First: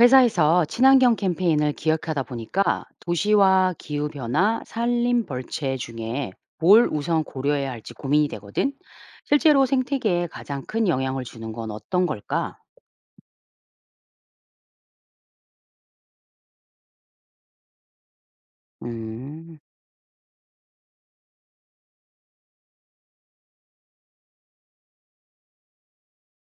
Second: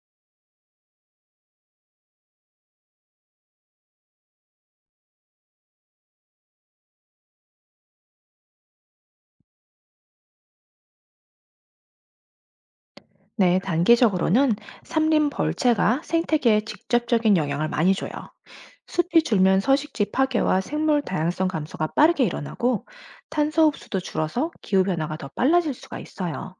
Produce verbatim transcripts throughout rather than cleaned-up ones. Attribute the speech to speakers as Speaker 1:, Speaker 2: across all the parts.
Speaker 1: 회사에서 친환경 캠페인을 기획하다 보니까 도시와 기후변화, 산림 벌채 중에 뭘 우선 고려해야 할지 고민이 되거든. 실제로 생태계에 가장 큰 영향을 주는 건 어떤 걸까?
Speaker 2: 네, 단기적으로는 삼림 벌채가 생태계에 직접적인 영향을 많이 줘요. 숲이
Speaker 1: 음,
Speaker 2: 줄면 서식지 파괴와 생물 다양성 감소가 빠르게 일어나고 탄소 흡수도 줄어서 기후 변화가 더 빨라질 수가 있어요.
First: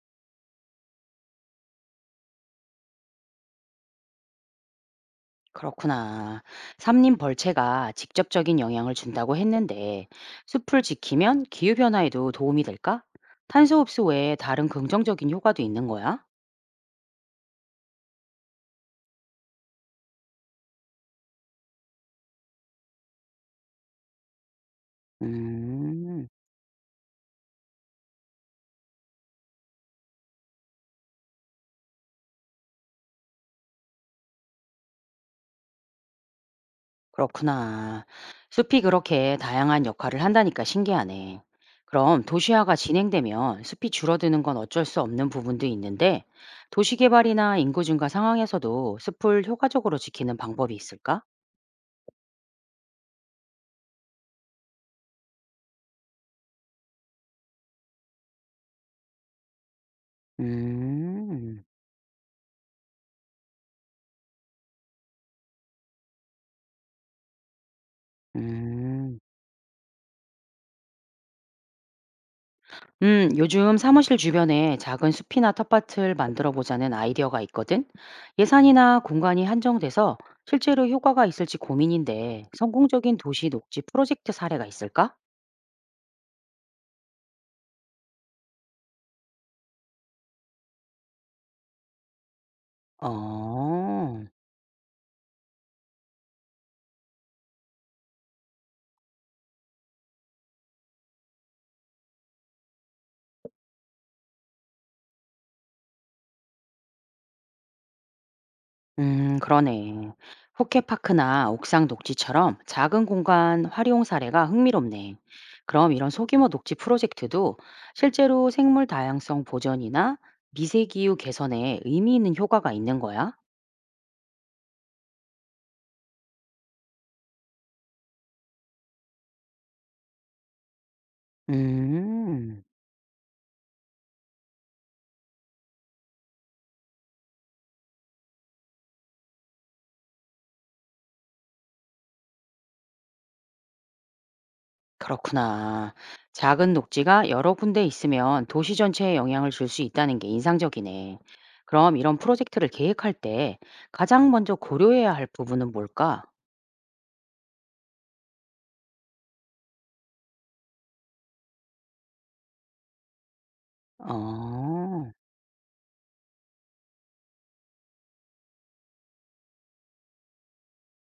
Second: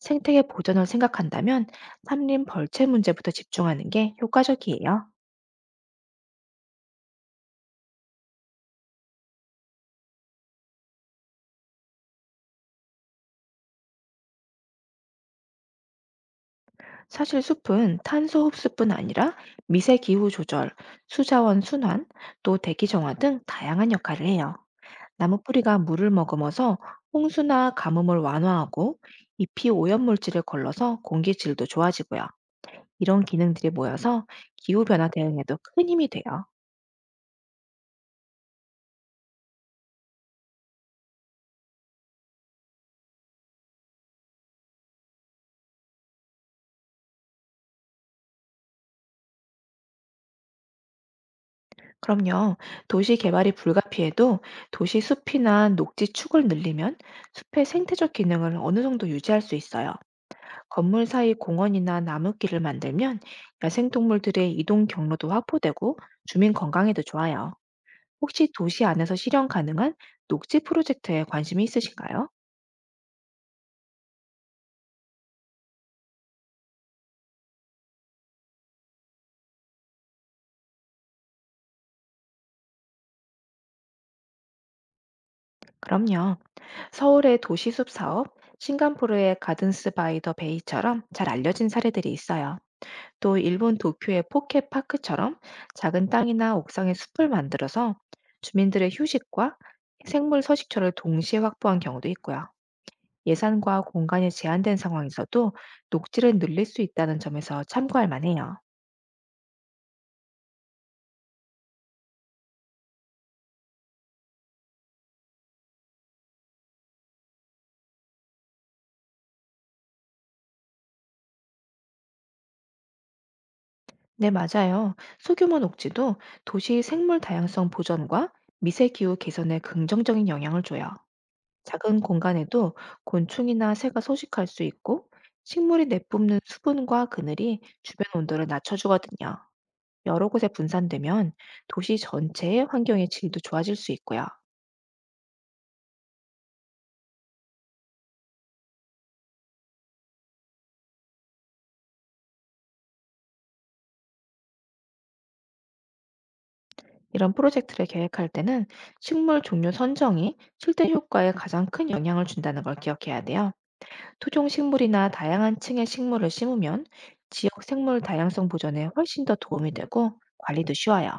Speaker 2: 생태계 보전을 생각한다면 삼림 벌채 문제부터 집중하는 게 효과적이에요.
Speaker 1: 그렇구나. 산림 벌채가 직접적인 영향을 준다고 했는데 숲을 지키면 기후변화에도 도움이 될까? 탄소 흡수 외에 다른 긍정적인 효과도 있는 거야?
Speaker 2: 사실 숲은 탄소 흡수뿐 아니라 미세 기후 조절, 수자원 순환, 또 대기 정화 등 다양한 역할을 해요. 나무뿌리가 물을
Speaker 1: 음.
Speaker 2: 머금어서 홍수나 가뭄을 완화하고 잎이 오염물질을 걸러서 공기 질도 좋아지고요. 이런 기능들이 모여서 기후변화 대응에도 큰 힘이 돼요.
Speaker 1: 그렇구나. 숲이 그렇게 다양한 역할을 한다니까 신기하네. 그럼 도시화가 진행되면 숲이 줄어드는 건 어쩔 수 없는 부분도 있는데, 도시개발이나 인구 증가 상황에서도 숲을 효과적으로 지키는 방법이 있을까?
Speaker 2: 그럼요. 도시 개발이 불가피해도 도시 숲이나 녹지 축을 늘리면 숲의 생태적 기능을 어느 정도 유지할 수 있어요. 건물 사이
Speaker 1: 음,
Speaker 2: 공원이나 나무길을 만들면 야생동물들의 이동 경로도 확보되고 주민 건강에도 좋아요. 혹시 도시 안에서
Speaker 1: 음.
Speaker 2: 실현 가능한 녹지 프로젝트에 관심이 있으신가요?
Speaker 1: 음, 요즘 사무실 주변에 작은 숲이나 텃밭을 만들어 보자는 아이디어가 있거든? 예산이나 공간이 한정돼서 실제로 효과가 있을지 고민인데, 성공적인 도시 녹지 프로젝트 사례가 있을까?
Speaker 2: 그럼요. 서울의 도시숲 사업, 싱가포르의 가든스 바이 더 베이처럼 잘 알려진 사례들이 있어요. 또 일본
Speaker 1: 어.
Speaker 2: 도쿄의 포켓 파크처럼 작은 땅이나 옥상에 숲을 만들어서 주민들의 휴식과 생물 서식처를 동시에 확보한 경우도 있고요. 예산과 공간이 제한된 상황에서도 녹지를 늘릴 수 있다는 점에서 참고할 만해요.
Speaker 1: 음 그러네. 호캐파크나 옥상 녹지처럼 작은 공간 활용 사례가 흥미롭네. 그럼 이런 소규모 녹지 프로젝트도 실제로 생물 다양성 보전이나 미세기후 개선에 의미 있는 효과가 있는 거야?
Speaker 2: 네, 맞아요. 소규모 녹지도 도시 생물 다양성 보전과 미세 기후 개선에 긍정적인 영향을 줘요. 작은
Speaker 1: 음.
Speaker 2: 공간에도 곤충이나 새가 서식할 수 있고 식물이 내뿜는 수분과 그늘이 주변 온도를 낮춰주거든요. 여러 곳에 분산되면 도시 전체의 환경의 질도 좋아질 수 있고요.
Speaker 1: 그렇구나. 작은 녹지가 여러 군데 있으면 도시 전체에 영향을 줄 수 있다는 게 인상적이네. 그럼 이런 프로젝트를 계획할 때 가장 먼저 고려해야 할 부분은 뭘까?
Speaker 2: 이런 프로젝트를 계획할 때는 식물 종류 선정이 실제 효과에 가장 큰 영향을 준다는 걸 기억해야 돼요. 토종 식물이나
Speaker 1: 어.
Speaker 2: 다양한 층의 식물을 심으면 지역 생물 다양성 보존에 훨씬 더 도움이 되고 관리도 쉬워요.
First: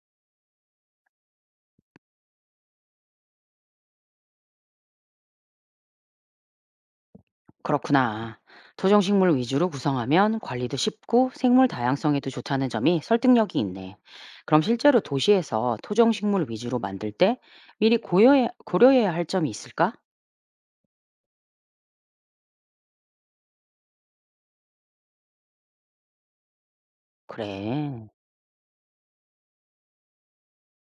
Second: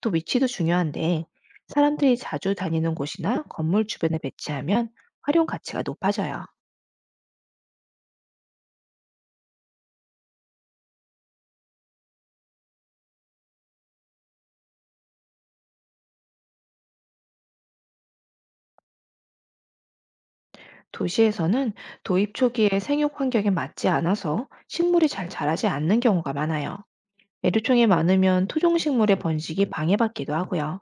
Speaker 2: 또 위치도 중요한데 사람들이 자주 다니는 곳이나 건물 주변에 배치하면 활용 가치가 높아져요.
Speaker 1: 그렇구나. 토종식물 위주로 구성하면 관리도 쉽고 생물 다양성에도 좋다는 점이 설득력이 있네. 그럼 실제로 도시에서 토종식물 위주로 만들 때 미리 고려해, 고려해야 할 점이 있을까?
Speaker 2: 도시에서는 도입 초기에 생육 환경에 맞지 않아서 식물이 잘 자라지 않는 경우가 많아요. 애류총이
Speaker 1: 그래.
Speaker 2: 많으면 토종 식물의 번식이 방해받기도 하고요.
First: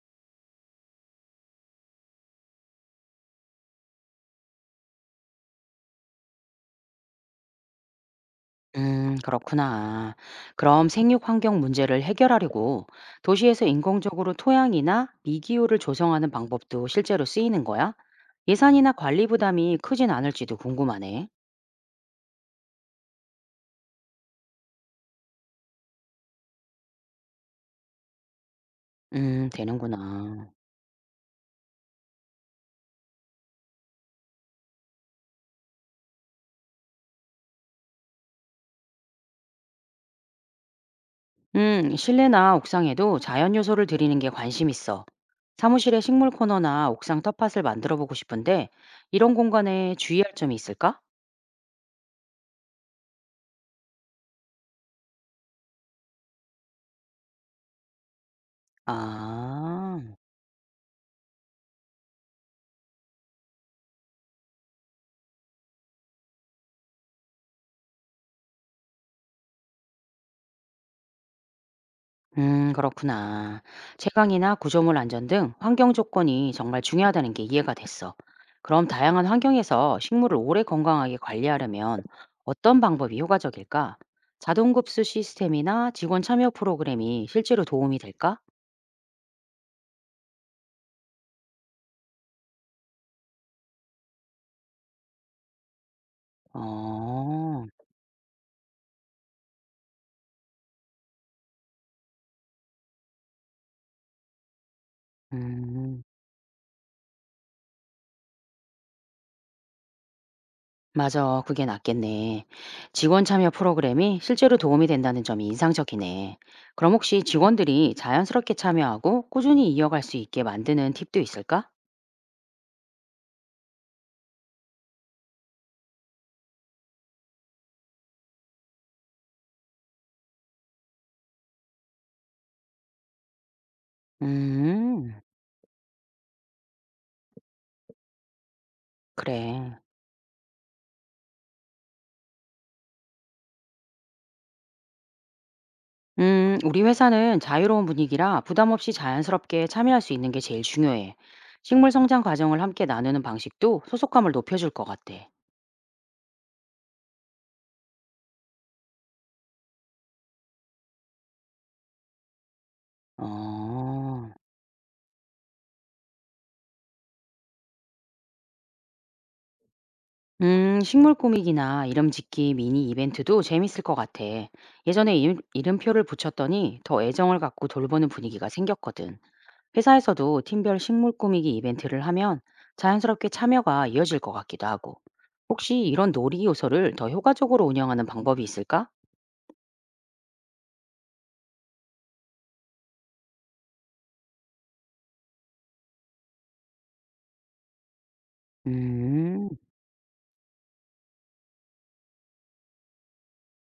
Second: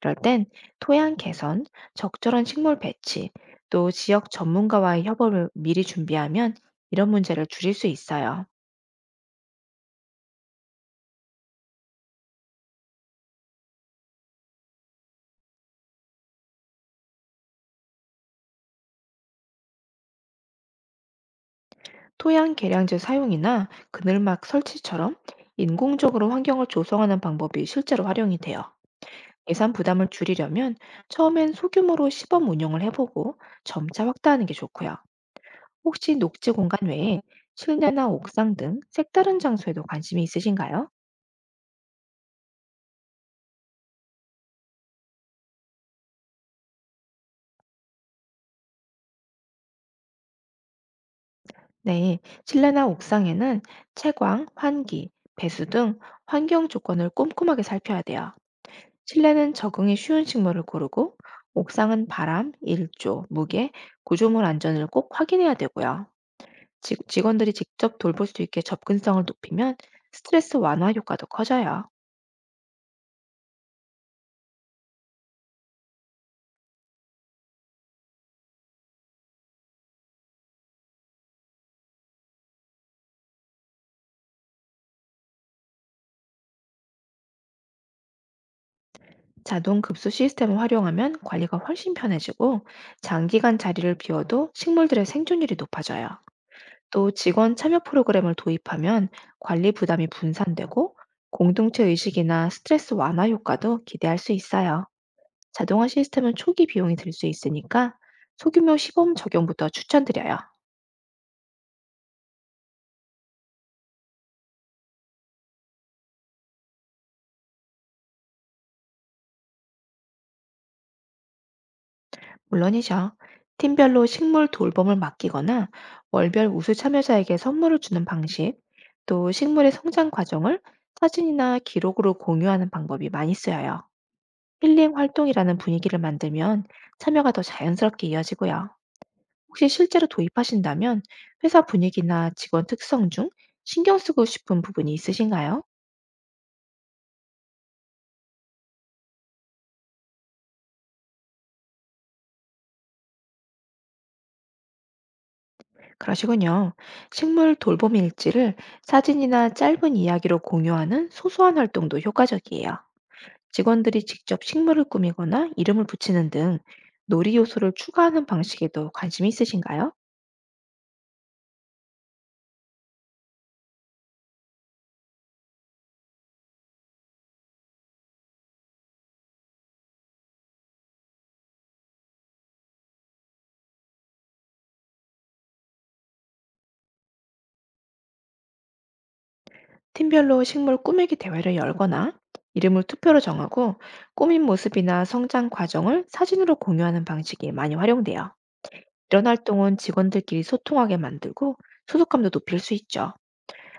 Speaker 2: 이럴 땐 토양 개선, 적절한 식물 배치, 또 지역 전문가와의 협업을 미리 준비하면 이런 문제를 줄일 수 있어요.
Speaker 1: 음, 그렇구나. 그럼 생육 환경 문제를 해결하려고 도시에서 인공적으로 토양이나 미기후를 조성하는 방법도 실제로 쓰이는 거야? 예산이나 관리 부담이 크진 않을지도 궁금하네.
Speaker 2: 토양 계량제 사용이나 그늘막 설치처럼 인공적으로 환경을 조성하는 방법이 실제로 활용이 돼요.
Speaker 1: 음,
Speaker 2: 예산 부담을
Speaker 1: 되는구나.
Speaker 2: 줄이려면 처음엔 소규모로 시범 운영을 해보고 점차 확대하는 게 좋고요. 혹시 녹지 공간 외에 실내나 옥상 등 색다른 장소에도 관심이 있으신가요?
Speaker 1: 음, 실내나 옥상에도 자연 요소를 들이는 게 관심 있어. 사무실에 식물 코너나 옥상 텃밭을 만들어 보고 싶은데, 이런 공간에 주의할 점이 있을까?
Speaker 2: 네, 실내나 옥상에는 채광, 환기, 배수 등 환경 조건을 꼼꼼하게 살펴야 돼요. 실내는 적응이
Speaker 1: 아,
Speaker 2: 쉬운 식물을 고르고, 옥상은 바람, 일조, 무게, 구조물 안전을 꼭 확인해야 되고요. 직- 직원들이 직접 돌볼 수 있게 접근성을 높이면 스트레스 완화 효과도 커져요.
Speaker 1: 음, 그렇구나. 채광이나 구조물 안전 등 환경 조건이 정말 중요하다는 게 이해가 됐어. 그럼 다양한 환경에서 식물을 오래 건강하게 관리하려면 어떤 방법이 효과적일까? 자동급수 시스템이나 직원 참여 프로그램이 실제로 도움이 될까?
Speaker 2: 자동 급수 시스템을 활용하면 관리가 훨씬 편해지고, 장기간 자리를 비워도 식물들의 생존율이 높아져요. 또 직원
Speaker 1: 어,
Speaker 2: 참여 프로그램을 도입하면 관리 부담이 분산되고 공동체 의식이나 스트레스 완화 효과도 기대할 수 있어요. 자동화
Speaker 1: 음.
Speaker 2: 시스템은 초기 비용이 들 수 있으니까 소규모 시범 적용부터 추천드려요.
Speaker 1: 맞아. 그게 낫겠네. 직원 참여 프로그램이 실제로 도움이 된다는 점이 인상적이네. 그럼 혹시 직원들이 자연스럽게 참여하고 꾸준히 이어갈 수 있게 만드는 팁도 있을까?
Speaker 2: 물론이죠. 팀별로 식물 돌봄을 맡기거나 월별 우수 참여자에게 선물을 주는 방식, 또 식물의 성장 과정을 사진이나 기록으로 공유하는 방법이 많이 쓰여요. 힐링
Speaker 1: 음,
Speaker 2: 활동이라는 분위기를 만들면 참여가 더 자연스럽게 이어지고요. 혹시
Speaker 1: 그래.
Speaker 2: 실제로 도입하신다면 회사 분위기나 직원 특성 중 신경 쓰고 싶은 부분이 있으신가요?
Speaker 1: 음, 우리 회사는 자유로운 분위기라 부담 없이 자연스럽게 참여할 수 있는 게 제일 중요해. 식물 성장 과정을 함께 나누는 방식도 소속감을 높여줄 것 같아.
Speaker 2: 그러시군요. 식물 돌봄 일지를 사진이나 짧은 이야기로 공유하는 소소한 활동도 효과적이에요. 직원들이
Speaker 1: 어.
Speaker 2: 직접 식물을 꾸미거나 이름을 붙이는 등 놀이 요소를 추가하는 방식에도 관심이 있으신가요?
Speaker 1: 음, 식물 꾸미기나 이름 짓기 미니 이벤트도 재밌을 것 같아. 예전에 이름, 이름표를 붙였더니 더 애정을 갖고 돌보는 분위기가 생겼거든. 회사에서도 팀별 식물 꾸미기 이벤트를 하면 자연스럽게 참여가 이어질 것 같기도 하고. 혹시 이런 놀이 요소를 더 효과적으로 운영하는 방법이 있을까?
Speaker 2: 팀별로 식물 꾸미기 대회를 열거나 이름을 투표로 정하고 꾸민 모습이나 성장 과정을 사진으로 공유하는 방식이 많이 활용돼요. 이런
Speaker 1: 음,
Speaker 2: 활동은 직원들끼리 소통하게 만들고 소속감도 높일 수 있죠.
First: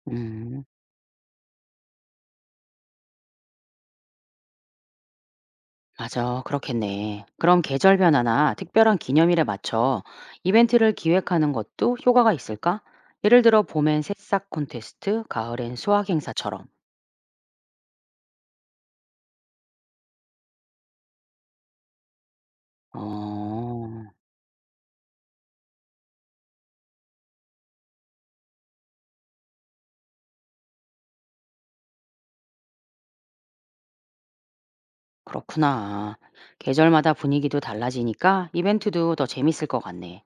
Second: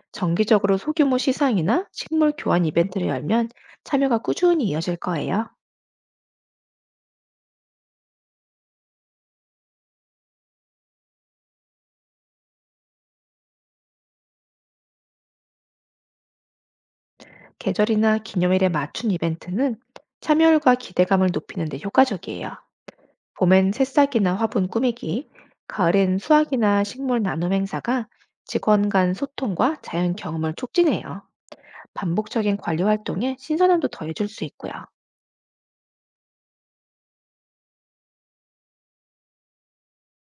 Speaker 1: 음.
Speaker 2: 정기적으로 소규모 시상이나 식물 교환 이벤트를 열면 참여가 꾸준히 이어질 거예요.
Speaker 1: 맞아. 그렇겠네. 그럼 계절 변화나 특별한 기념일에 맞춰 이벤트를 기획하는 것도 효과가 있을까? 예를 들어 봄엔 새싹 콘테스트, 가을엔 수학 행사처럼.
Speaker 2: 계절이나 기념일에 맞춘 이벤트는 참여율과 기대감을 높이는 데 효과적이에요. 봄엔
Speaker 1: 어,
Speaker 2: 새싹이나 화분 꾸미기, 가을엔 수확이나 식물 나눔 행사가 직원 간 소통과 자연 경험을 촉진해요. 반복적인 관리 활동에 신선함도 더해줄 수 있고요.
Speaker 1: 그렇구나. 계절마다 분위기도 달라지니까 이벤트도 더 재밌을 것 같네.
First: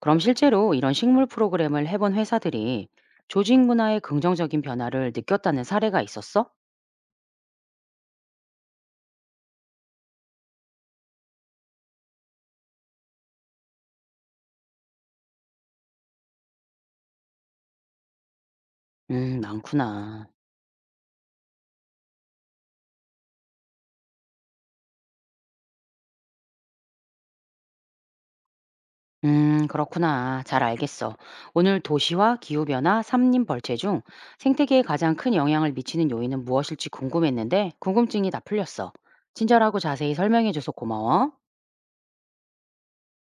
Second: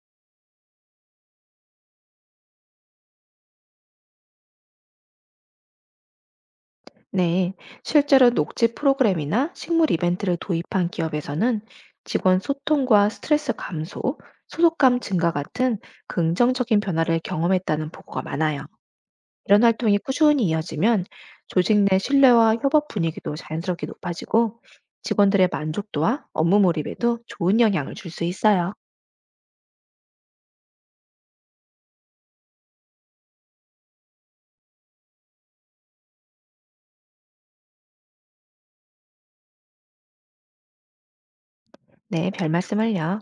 Speaker 1: 그럼 실제로 이런 식물 프로그램을 해본 회사들이 조직 문화의 긍정적인 변화를 느꼈다는 사례가 있었어?
Speaker 2: 네, 실제로 녹지 프로그램이나 식물 이벤트를 도입한 기업에서는 직원 소통과 스트레스 감소, 소속감 증가 같은 긍정적인 변화를 경험했다는 보고가 많아요.
Speaker 1: 음,
Speaker 2: 이런 활동이
Speaker 1: 많구나.
Speaker 2: 꾸준히 이어지면 조직 내 신뢰와 협업 분위기도 자연스럽게 높아지고 직원들의 만족도와 업무 몰입에도 좋은 영향을 줄 수 있어요.
Speaker 1: 음, 그렇구나. 잘 알겠어. 오늘 도시와 기후변화, 삼림 벌채 중 생태계에 가장 큰 영향을 미치는 요인은 무엇일지 궁금했는데 궁금증이 다 풀렸어. 친절하고 자세히 설명해줘서 고마워.
Speaker 2: 네, 별 말씀을요.